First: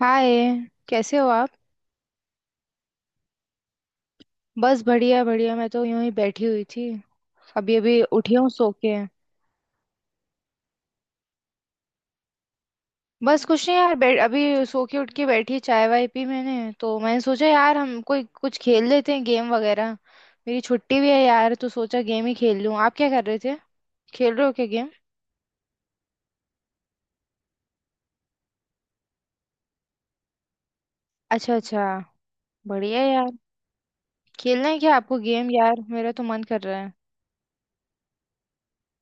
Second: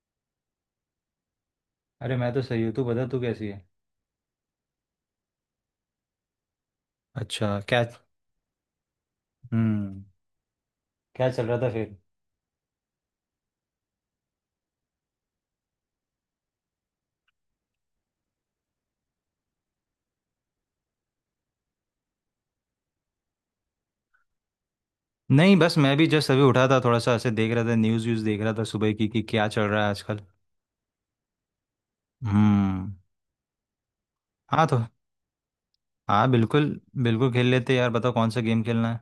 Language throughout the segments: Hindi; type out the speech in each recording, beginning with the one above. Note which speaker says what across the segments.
Speaker 1: हाय। कैसे हो आप।
Speaker 2: अरे मैं तो सही हूँ। तू बता तू कैसी है।
Speaker 1: बस बढ़िया बढ़िया, मैं तो यूं ही बैठी हुई थी।
Speaker 2: अच्छा
Speaker 1: अभी
Speaker 2: क्या।
Speaker 1: अभी उठी हूँ सो के।
Speaker 2: हम्म। क्या चल रहा था फिर।
Speaker 1: बस कुछ नहीं यार, बैठ अभी सो के उठ के बैठी चाय वाय पी। मैंने सोचा यार, हम कोई कुछ खेल लेते हैं गेम वगैरह। मेरी छुट्टी भी है यार, तो सोचा गेम ही खेल लूँ। आप क्या कर रहे थे। खेल रहे हो क्या गेम।
Speaker 2: नहीं, बस मैं भी जस्ट अभी उठा था, थोड़ा सा ऐसे देख रहा था, न्यूज़ व्यूज़ देख रहा था सुबह की कि क्या चल रहा है आजकल।
Speaker 1: अच्छा अच्छा।
Speaker 2: हम्म।
Speaker 1: बढ़िया यार।
Speaker 2: हाँ
Speaker 1: खेलना
Speaker 2: तो।
Speaker 1: है क्या आपको गेम? यार मेरा तो
Speaker 2: हाँ,
Speaker 1: मन कर
Speaker 2: बिल्कुल
Speaker 1: रहा है।
Speaker 2: बिल्कुल खेल लेते हैं यार। बताओ कौन सा गेम खेलना है।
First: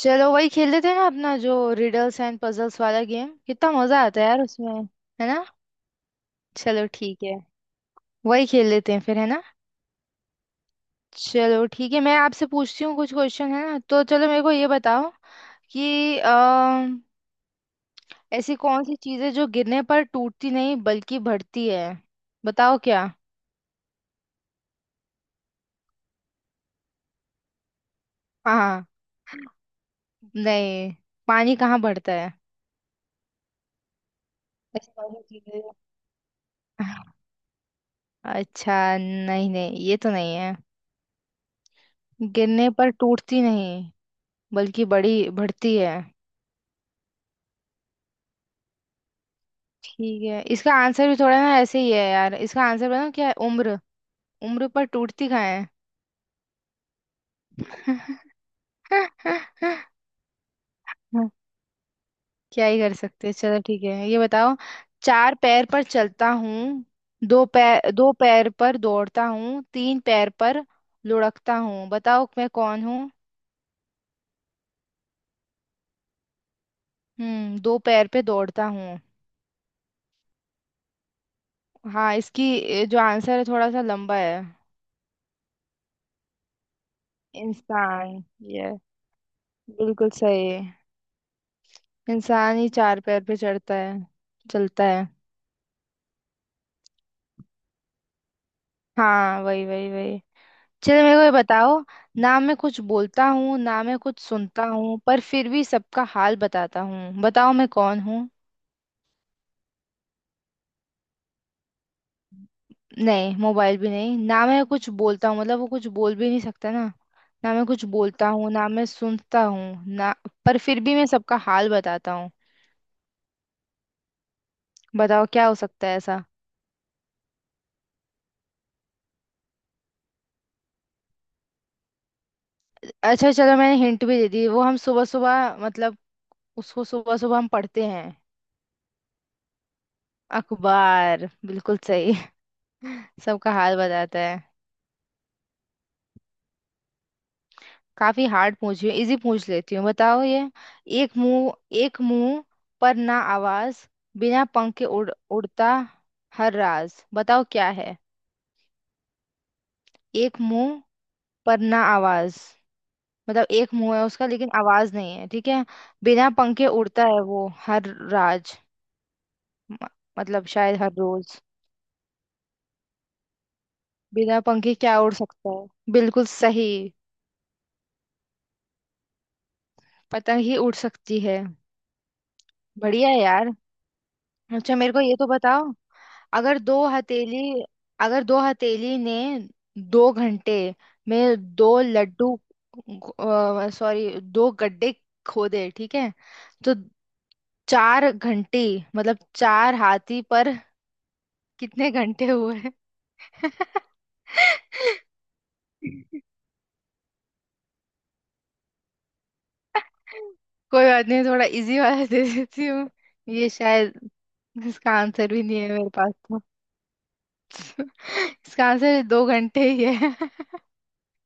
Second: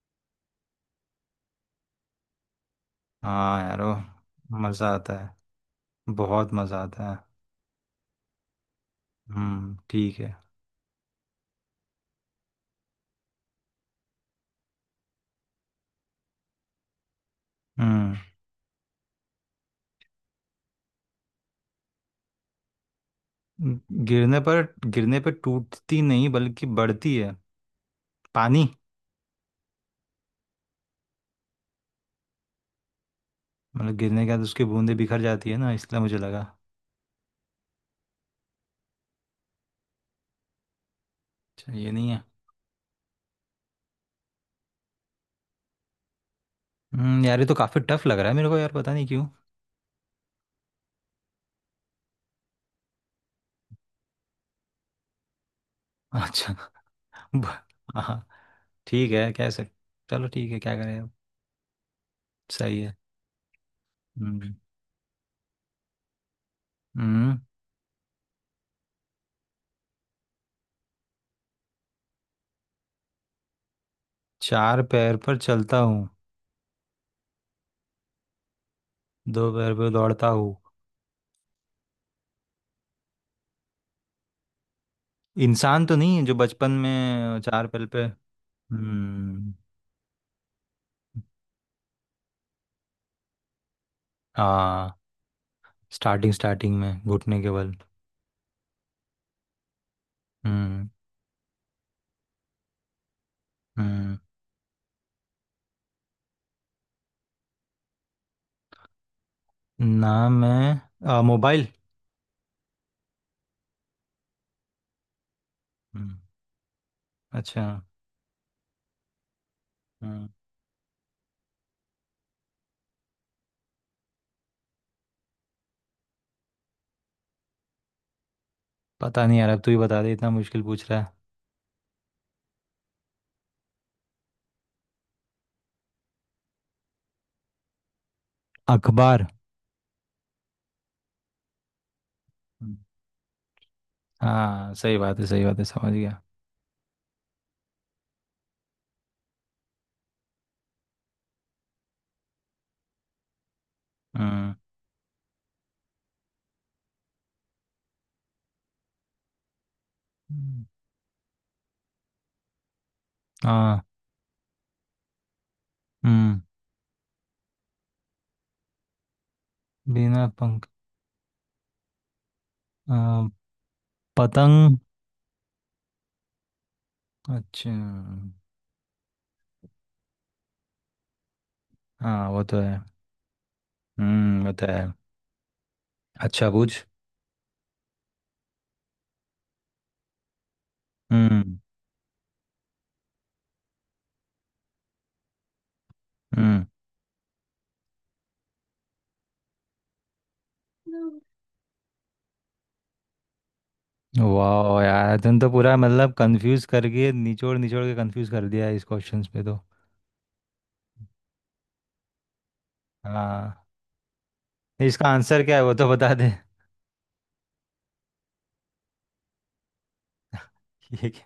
Speaker 1: चलो वही खेल लेते हैं ना, अपना जो रिडल्स एंड पजल्स वाला गेम।
Speaker 2: हाँ
Speaker 1: कितना
Speaker 2: यार ओ,
Speaker 1: मजा आता है यार उसमें।
Speaker 2: मज़ा आता
Speaker 1: है ना।
Speaker 2: है। बहुत मज़ा
Speaker 1: चलो
Speaker 2: आता है।
Speaker 1: ठीक है। वही खेल लेते हैं फिर, है ना।
Speaker 2: हम्म। ठीक है।
Speaker 1: चलो ठीक है, मैं आपसे पूछती हूँ कुछ क्वेश्चन है ना। तो चलो मेरे को ये बताओ कि
Speaker 2: हम्म।
Speaker 1: ऐसी कौन सी चीज़ है जो गिरने पर टूटती नहीं बल्कि बढ़ती है। बताओ क्या।
Speaker 2: गिरने पर टूटती नहीं बल्कि बढ़ती है। पानी।
Speaker 1: हाँ। नहीं। पानी कहाँ बढ़ता है।
Speaker 2: मतलब गिरने के बाद उसकी
Speaker 1: ऐसी
Speaker 2: बूंदें
Speaker 1: कौन
Speaker 2: बिखर
Speaker 1: सी
Speaker 2: जाती
Speaker 1: चीज़
Speaker 2: है
Speaker 1: है
Speaker 2: ना,
Speaker 1: जो-
Speaker 2: इसलिए मुझे लगा।
Speaker 1: अच्छा, नहीं नहीं, ये तो नहीं है।
Speaker 2: अच्छा, ये नहीं है।
Speaker 1: गिरने पर टूटती नहीं बल्कि बड़ी बढ़ती है।
Speaker 2: यार, ये तो काफी टफ लग रहा है मेरे को यार, पता नहीं क्यों।
Speaker 1: ठीक है, इसका आंसर भी थोड़ा ना ऐसे ही है यार। इसका आंसर बताओ क्या है। उम्र। उम्र पर टूटती कहाँ है।
Speaker 2: अच्छा। ब- हाँ। ठीक है, कह सक
Speaker 1: हाँ।
Speaker 2: चलो ठीक है, क्या करें अब।
Speaker 1: क्या ही
Speaker 2: सही
Speaker 1: कर
Speaker 2: है।
Speaker 1: सकते हैं। चलो ठीक है, ये
Speaker 2: हम्म।
Speaker 1: बताओ। चार पैर पर चलता हूँ,
Speaker 2: हम्म।
Speaker 1: दो पैर पर दौड़ता हूँ, तीन पैर पर लुढ़कता हूँ। बताओ मैं कौन हूँ।
Speaker 2: चार पैर पर चलता हूँ,
Speaker 1: दो पैर पे दौड़ता हूँ।
Speaker 2: दो पैर पर दौड़ता हूँ।
Speaker 1: हाँ, इसकी जो आंसर है थोड़ा सा लंबा है।
Speaker 2: इंसान तो नहीं है जो बचपन में चार पैर पे।
Speaker 1: इंसान। ये
Speaker 2: हम्म।
Speaker 1: बिल्कुल सही है। इंसान ही चार पैर पे चढ़ता है। चलता
Speaker 2: हाँ।
Speaker 1: है।
Speaker 2: स्टार्टिंग स्टार्टिंग में घुटने के बल।
Speaker 1: हाँ, वही वही वही।
Speaker 2: हम्म।
Speaker 1: चलो मेरे को ये बताओ। ना मैं कुछ बोलता हूँ, ना मैं
Speaker 2: हम्म।
Speaker 1: कुछ सुनता हूँ, पर फिर भी सबका हाल बताता हूँ। बताओ मैं कौन हूँ।
Speaker 2: नाम है मोबाइल।
Speaker 1: नहीं, मोबाइल भी नहीं। ना मैं कुछ बोलता हूँ मतलब, वो कुछ बोल
Speaker 2: हम्म।
Speaker 1: भी नहीं सकता ना। ना
Speaker 2: अच्छा।
Speaker 1: मैं कुछ बोलता हूँ, ना मैं सुनता हूँ ना।
Speaker 2: हम्म।
Speaker 1: पर फिर भी मैं सबका हाल बताता हूँ। बताओ क्या हो सकता है ऐसा।
Speaker 2: पता नहीं यार, अब तू ही बता दे, इतना मुश्किल पूछ रहा है।
Speaker 1: अच्छा चलो, मैंने हिंट भी दे दी। वो हम सुबह सुबह मतलब, उसको सुबह सुबह हम पढ़ते हैं।
Speaker 2: अखबार।
Speaker 1: अखबार। बिल्कुल सही।
Speaker 2: हम्म।
Speaker 1: सबका हाल बताता है।
Speaker 2: हाँ, सही बात है सही बात है, समझ गया।
Speaker 1: काफी हार्ड पूछ रही हूँ, इजी पूछ लेती हूँ। बताओ ये। एक मुंह, एक मुंह पर ना आवाज, बिना
Speaker 2: हम्म।
Speaker 1: पंख के उड़ता हर राज। बताओ क्या है। एक
Speaker 2: हम्म।
Speaker 1: मुंह पर ना आवाज। मतलब एक
Speaker 2: हाँ।
Speaker 1: मुंह है उसका लेकिन आवाज नहीं है, ठीक है। बिना
Speaker 2: हम्म
Speaker 1: पंखे उड़ता है वो हर राज। म-
Speaker 2: बिना
Speaker 1: मतलब
Speaker 2: पंख
Speaker 1: शायद हर रोज।
Speaker 2: आ,
Speaker 1: बिना पंखे
Speaker 2: पतंग।
Speaker 1: क्या उड़ सकता है। बिल्कुल सही।
Speaker 2: अच्छा।
Speaker 1: पतंग ही उड़ सकती है।
Speaker 2: हाँ, वो तो है।
Speaker 1: बढ़िया है यार।
Speaker 2: वो तो
Speaker 1: अच्छा,
Speaker 2: है।
Speaker 1: मेरे को ये तो बताओ।
Speaker 2: अच्छा,
Speaker 1: अगर
Speaker 2: पूछ।
Speaker 1: दो हथेली अगर दो हथेली ने दो घंटे में
Speaker 2: हम्म।
Speaker 1: दो लड्डू सॉरी दो गड्ढे खोदे, ठीक है।
Speaker 2: हम्म।
Speaker 1: तो चार घंटी मतलब चार हाथी पर कितने घंटे हुए?
Speaker 2: वाह यार, तुम तो पूरा मतलब कंफ्यूज करके निचोड़ निचोड़ के कंफ्यूज कर दिया है इस क्वेश्चंस पे तो।
Speaker 1: कोई बात नहीं, थोड़ा इजी वाला दे देती हूँ। ये
Speaker 2: हाँ।
Speaker 1: शायद इसका
Speaker 2: इसका
Speaker 1: आंसर
Speaker 2: आंसर
Speaker 1: भी
Speaker 2: क्या
Speaker 1: नहीं
Speaker 2: है
Speaker 1: है
Speaker 2: वो तो
Speaker 1: मेरे
Speaker 2: बता
Speaker 1: पास
Speaker 2: दे।
Speaker 1: तो। इसका आंसर दो घंटे ही है।
Speaker 2: ये क्या।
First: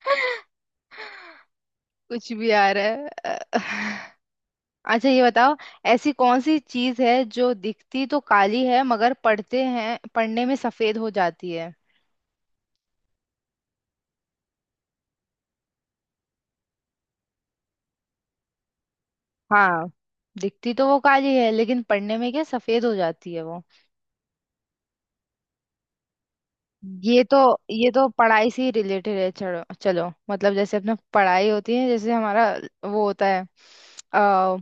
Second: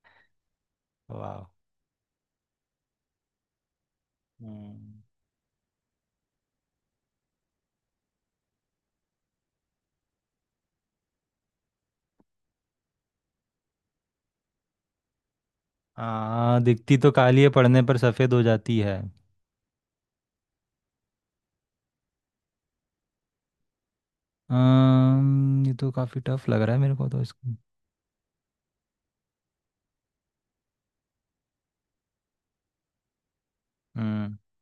Speaker 2: वाह।
Speaker 1: कुछ भी आ रहा है।
Speaker 2: हम्म।
Speaker 1: अच्छा ये बताओ। ऐसी कौन सी चीज है जो दिखती तो काली है मगर पढ़ते हैं पढ़ने में सफेद हो जाती है।
Speaker 2: हाँ, दिखती तो काली है, पढ़ने पर सफेद हो जाती है।
Speaker 1: हाँ, दिखती तो वो काली है लेकिन पढ़ने में क्या सफेद हो जाती है वो।
Speaker 2: ये तो काफ़ी टफ लग रहा है मेरे को तो
Speaker 1: ये तो
Speaker 2: इसको।
Speaker 1: ये तो पढ़ाई से ही रिलेटेड है। चलो चलो, मतलब जैसे अपना पढ़ाई होती है जैसे हमारा वो होता है।
Speaker 2: हम्म।
Speaker 1: आ,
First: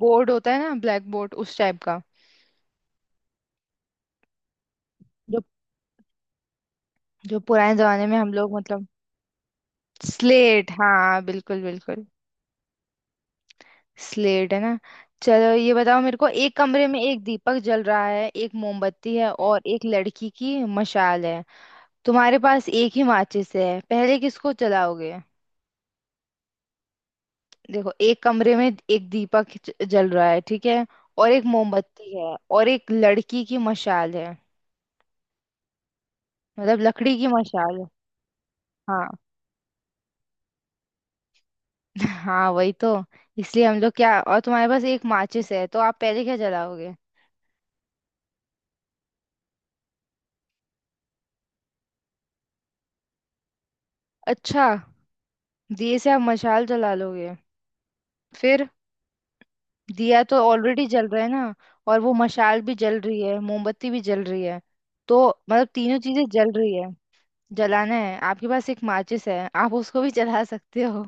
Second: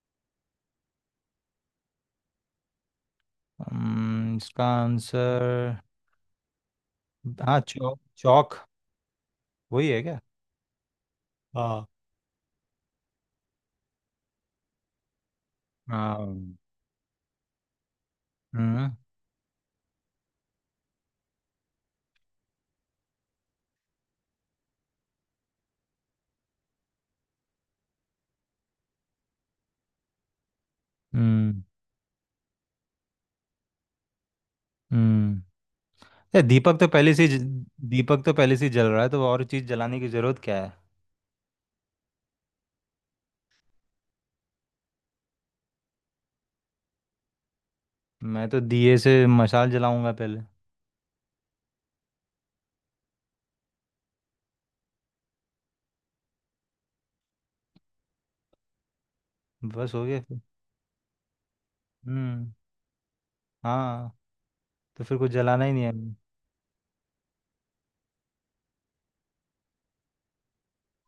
Speaker 1: बोर्ड होता है ना, ब्लैक बोर्ड उस टाइप का।
Speaker 2: इसका
Speaker 1: जो
Speaker 2: आंसर।
Speaker 1: जो
Speaker 2: हाँ,
Speaker 1: पुराने
Speaker 2: चौक
Speaker 1: जमाने में हम
Speaker 2: चौक,
Speaker 1: लोग मतलब,
Speaker 2: वही है क्या।
Speaker 1: स्लेट। हाँ बिल्कुल
Speaker 2: हाँ
Speaker 1: बिल्कुल। स्लेट है ना। चलो ये बताओ मेरे को।
Speaker 2: हाँ।
Speaker 1: एक कमरे में एक दीपक जल रहा है, एक
Speaker 2: हम्म।
Speaker 1: मोमबत्ती है और एक लड़की की मशाल है। तुम्हारे पास एक ही माचिस है, पहले किसको जलाओगे। देखो, एक कमरे में एक दीपक जल रहा है, ठीक है। और एक
Speaker 2: हम्म।
Speaker 1: मोमबत्ती है और एक लड़की की मशाल है।
Speaker 2: हम्म। ये दीपक
Speaker 1: मतलब
Speaker 2: तो पहले
Speaker 1: लकड़ी
Speaker 2: से
Speaker 1: की मशाल है।
Speaker 2: दीपक तो पहले से ही जल रहा है
Speaker 1: हाँ।
Speaker 2: तो और चीज़ जलाने की ज़रूरत क्या है।
Speaker 1: हाँ वही तो। इसलिए हम लोग क्या, और तुम्हारे पास एक माचिस है, तो आप पहले क्या जलाओगे।
Speaker 2: मैं तो दिए से मशाल जलाऊंगा पहले।
Speaker 1: अच्छा, दिए से आप मशाल जला लोगे फिर।
Speaker 2: बस हो गया
Speaker 1: दिया तो
Speaker 2: फिर।
Speaker 1: ऑलरेडी जल रहा है ना। और वो
Speaker 2: हम्म।
Speaker 1: मशाल भी जल रही है, मोमबत्ती भी
Speaker 2: हाँ।
Speaker 1: जल रही है।
Speaker 2: तो फिर
Speaker 1: तो
Speaker 2: कुछ जलाना
Speaker 1: मतलब
Speaker 2: ही नहीं है
Speaker 1: तीनों
Speaker 2: हमें।
Speaker 1: चीजें जल रही है। जलाना है, आपके पास एक माचिस है, आप उसको भी जला सकते हो।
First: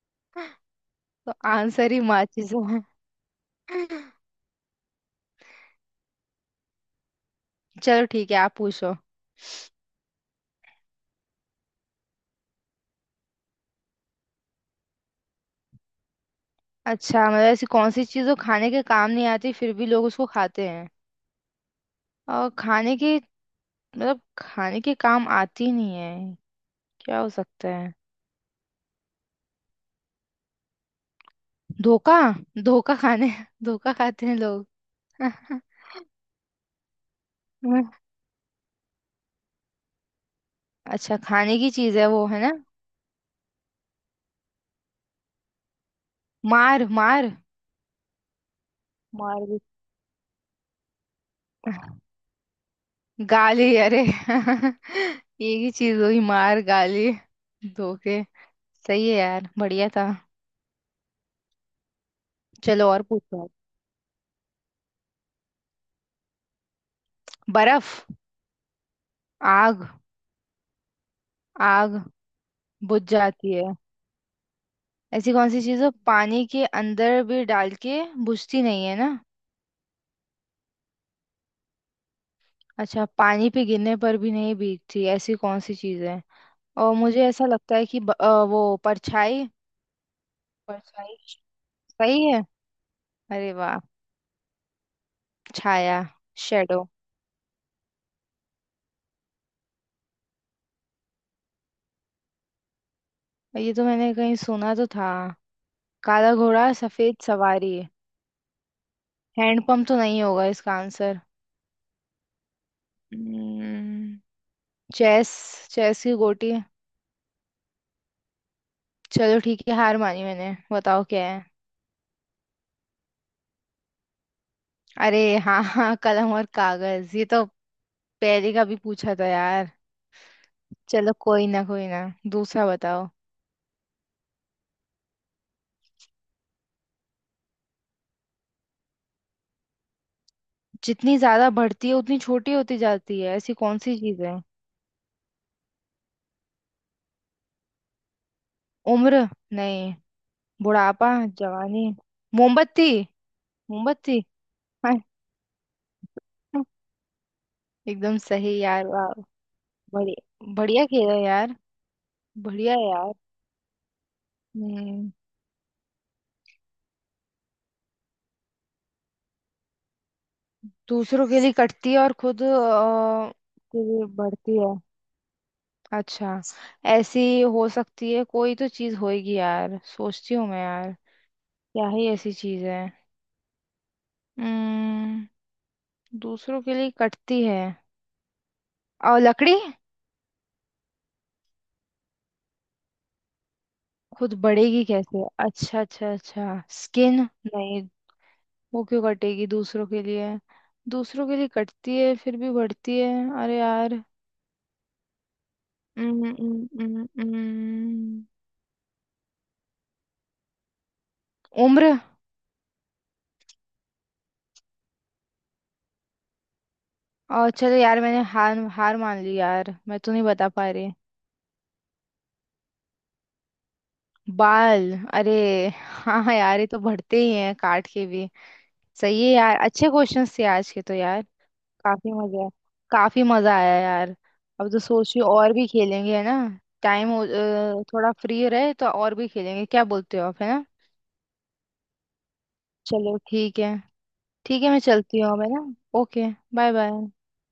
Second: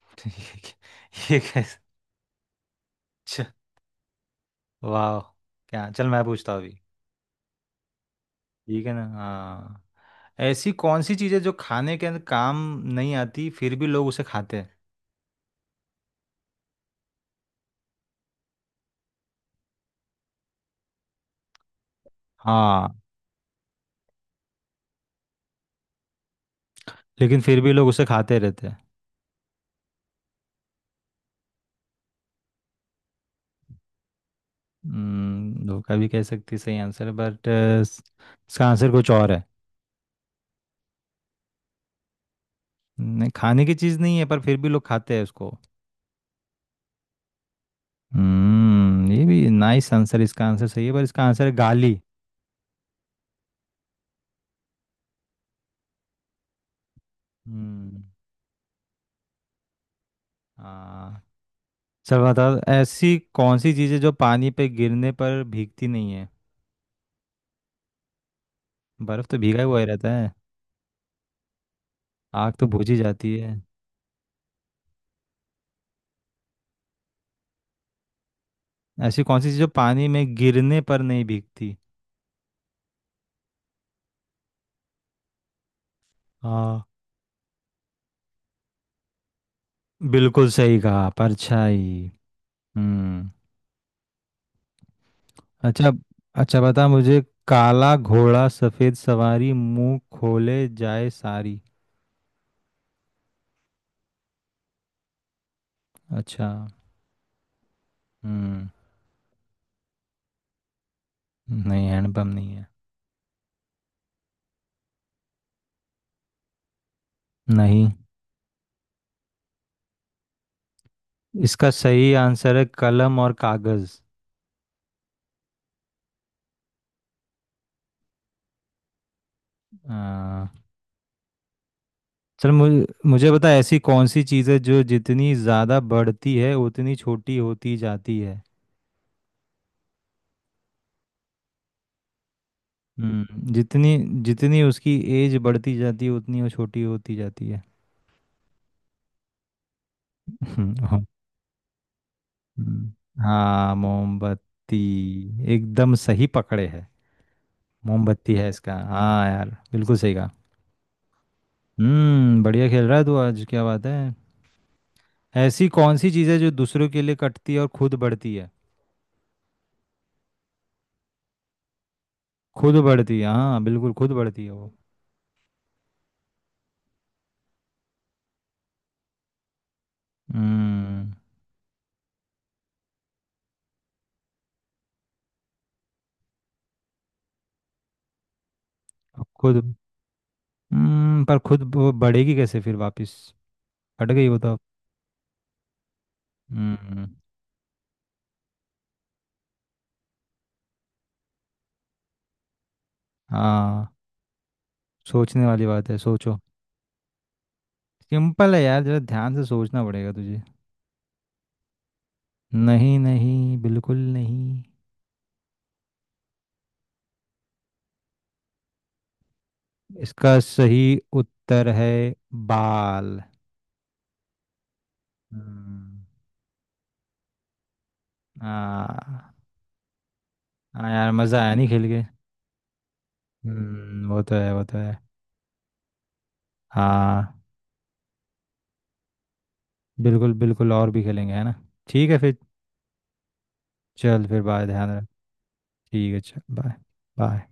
Speaker 2: ये कै-
Speaker 1: तो
Speaker 2: ये कैसे।
Speaker 1: आंसर ही माचिस है।
Speaker 2: वाह। क्या चल मैं पूछता हूँ अभी।
Speaker 1: चलो ठीक है, आप
Speaker 2: ठीक है
Speaker 1: पूछो।
Speaker 2: ना। हाँ। ऐसी कौन सी चीज़ है जो खाने के अंदर काम नहीं आती फिर भी लोग उसे खाते हैं।
Speaker 1: अच्छा मतलब ऐसी कौन सी चीज़ जो खाने के काम नहीं आती फिर भी लोग उसको खाते हैं। और खाने
Speaker 2: हाँ,
Speaker 1: के, मतलब खाने के काम आती नहीं है। क्या हो
Speaker 2: लेकिन फिर
Speaker 1: सकता
Speaker 2: भी लोग
Speaker 1: है।
Speaker 2: उसे खाते रहते हैं।
Speaker 1: धोखा। धोखा खाने, धोखा खाते हैं लोग।
Speaker 2: धोखा भी कह सकती, सही आंसर है बट इसका आंसर कुछ और है।
Speaker 1: अच्छा खाने की चीज है वो, है ना।
Speaker 2: नहीं, खाने की चीज़ नहीं है पर फिर भी लोग खाते हैं उसको।
Speaker 1: मार मार।
Speaker 2: ये
Speaker 1: मार
Speaker 2: भी
Speaker 1: भी।
Speaker 2: नाइस आंसर, इसका आंसर सही है पर इसका आंसर है गाली।
Speaker 1: गाली, अरे एक ही चीज हुई मार गाली।
Speaker 2: हम्म।
Speaker 1: धोखे। सही है यार, बढ़िया था।
Speaker 2: हाँ चल, बताओ
Speaker 1: चलो और
Speaker 2: ऐसी
Speaker 1: पूछो आप।
Speaker 2: कौन सी चीज़ है जो पानी पे गिरने पर भीगती नहीं है।
Speaker 1: बर्फ।
Speaker 2: बर्फ तो भीगा हुआ ही
Speaker 1: आग
Speaker 2: रहता है।
Speaker 1: आग।
Speaker 2: आग तो बुझ ही
Speaker 1: बुझ
Speaker 2: जाती
Speaker 1: जाती
Speaker 2: है।
Speaker 1: है। ऐसी कौन सी चीज है पानी के अंदर भी डाल के बुझती नहीं है ना।
Speaker 2: ऐसी कौन सी चीज जो पानी में गिरने पर नहीं भीगती।
Speaker 1: अच्छा, पानी पे गिरने पर भी नहीं भीगती ऐसी कौन सी चीज है।
Speaker 2: हाँ,
Speaker 1: और मुझे ऐसा लगता है कि वो परछाई।
Speaker 2: बिल्कुल सही कहा,
Speaker 1: परछाई
Speaker 2: परछाई।
Speaker 1: सही है।
Speaker 2: हम्म।
Speaker 1: अरे वाह।
Speaker 2: अच्छा।
Speaker 1: छाया।
Speaker 2: अच्छा,
Speaker 1: शेडो।
Speaker 2: बता मुझे। काला घोड़ा सफेद सवारी, मुंह खोले जाए सारी।
Speaker 1: ये तो मैंने कहीं सुना तो था। काला
Speaker 2: अच्छा।
Speaker 1: घोड़ा सफेद सवारी।
Speaker 2: हम्म।
Speaker 1: हैंडपंप तो नहीं होगा इसका आंसर।
Speaker 2: नहीं, हैंडपम्प नहीं है।
Speaker 1: हम्म। चेस चेस की गोटी।
Speaker 2: नहीं,
Speaker 1: चलो ठीक है, हार मानी मैंने, बताओ क्या है।
Speaker 2: इसका सही आंसर है कलम और कागज।
Speaker 1: अरे हाँ हाँ, कलम और कागज, ये तो पहले का भी पूछा था यार।
Speaker 2: आ,
Speaker 1: चलो कोई ना कोई ना,
Speaker 2: चल,
Speaker 1: दूसरा
Speaker 2: मुझे
Speaker 1: बताओ।
Speaker 2: मुझे बता ऐसी कौन सी चीज़ है जो जितनी ज़्यादा बढ़ती है उतनी छोटी होती जाती है।
Speaker 1: जितनी ज्यादा बढ़ती है उतनी छोटी होती जाती है, ऐसी कौन
Speaker 2: जितनी
Speaker 1: सी चीज है।
Speaker 2: जितनी उसकी एज बढ़ती जाती है उतनी वो छोटी होती जाती है।
Speaker 1: उम्र। नहीं।
Speaker 2: हम्म। हाँ।
Speaker 1: बुढ़ापा। जवानी। मोमबत्ती।
Speaker 2: हम्म। हाँ,
Speaker 1: मोमबत्ती।
Speaker 2: मोमबत्ती। एकदम सही पकड़े है।
Speaker 1: एकदम
Speaker 2: मोमबत्ती है
Speaker 1: सही
Speaker 2: इसका,
Speaker 1: यार, वाह।
Speaker 2: हाँ यार, बिल्कुल सही कहा।
Speaker 1: बढ़िया बढ़िया खेला यार।
Speaker 2: बढ़िया
Speaker 1: बढ़िया
Speaker 2: खेल रहा है
Speaker 1: यार।
Speaker 2: तू आज, क्या बात है।
Speaker 1: हम्म।
Speaker 2: ऐसी कौन सी चीज़ है जो दूसरों के लिए कटती है और खुद बढ़ती है।
Speaker 1: दूसरों के लिए कटती है और खुद
Speaker 2: खुद बढ़ती है, हाँ
Speaker 1: के
Speaker 2: बिल्कुल,
Speaker 1: लिए
Speaker 2: खुद बढ़ती है
Speaker 1: बढ़ती
Speaker 2: वो।
Speaker 1: है। अच्छा। ऐसी हो सकती है, कोई तो चीज होएगी यार, सोचती हूँ मैं यार।
Speaker 2: हम्म
Speaker 1: क्या ही ऐसी चीज है। हम्म। दूसरों के लिए कटती है, और
Speaker 2: अब
Speaker 1: लकड़ी।
Speaker 2: खुद। पर खुद वो बढ़ेगी कैसे फिर वापस। कट गई
Speaker 1: खुद
Speaker 2: वो तो।
Speaker 1: बढ़ेगी कैसे? अच्छा अच्छा अच्छा,
Speaker 2: हम्म।
Speaker 1: स्किन। नहीं। वो क्यों कटेगी दूसरों के लिए। दूसरों के लिए कटती है फिर भी बढ़ती है, अरे
Speaker 2: हाँ।
Speaker 1: यार।
Speaker 2: सोचने वाली बात है,
Speaker 1: हम्म,
Speaker 2: सोचो।
Speaker 1: हम्म, हम्म, हम्म।
Speaker 2: सिंपल है यार, जरा ध्यान से सोचना पड़ेगा तुझे।
Speaker 1: उम्र।
Speaker 2: नहीं नहीं, बिल्कुल नहीं।
Speaker 1: और चलो यार, मैंने हार हार मान ली यार, मैं तो नहीं
Speaker 2: इसका
Speaker 1: बता पा
Speaker 2: सही
Speaker 1: रही।
Speaker 2: उत्तर है, बाल।
Speaker 1: बाल? अरे
Speaker 2: हम्म,
Speaker 1: हाँ हाँ यार, ये तो बढ़ते ही हैं काट के भी। सही है
Speaker 2: हाँ
Speaker 1: यार, अच्छे क्वेश्चंस थे आज के
Speaker 2: हाँ
Speaker 1: तो
Speaker 2: यार,
Speaker 1: यार।
Speaker 2: मज़ा आया नहीं खेल के।
Speaker 1: काफी मजा काफी मजा आया यार।
Speaker 2: वो तो है वो
Speaker 1: अब
Speaker 2: तो
Speaker 1: तो
Speaker 2: है।
Speaker 1: सोच रही हूँ और भी खेलेंगे, है ना। टाइम
Speaker 2: हाँ
Speaker 1: थोड़ा फ्री रहे तो और भी खेलेंगे, क्या बोलते हो
Speaker 2: बिल्कुल
Speaker 1: आप, है ना।
Speaker 2: बिल्कुल, और भी खेलेंगे है ना। ठीक है फिर।
Speaker 1: चलो ठीक है।
Speaker 2: चल फिर,
Speaker 1: ठीक
Speaker 2: बाय,
Speaker 1: है, मैं
Speaker 2: ध्यान रख।
Speaker 1: चलती हूँ अब, है ना।
Speaker 2: ठीक है,
Speaker 1: ओके।
Speaker 2: चल,
Speaker 1: बाय
Speaker 2: बाय
Speaker 1: बाय।
Speaker 2: बाय।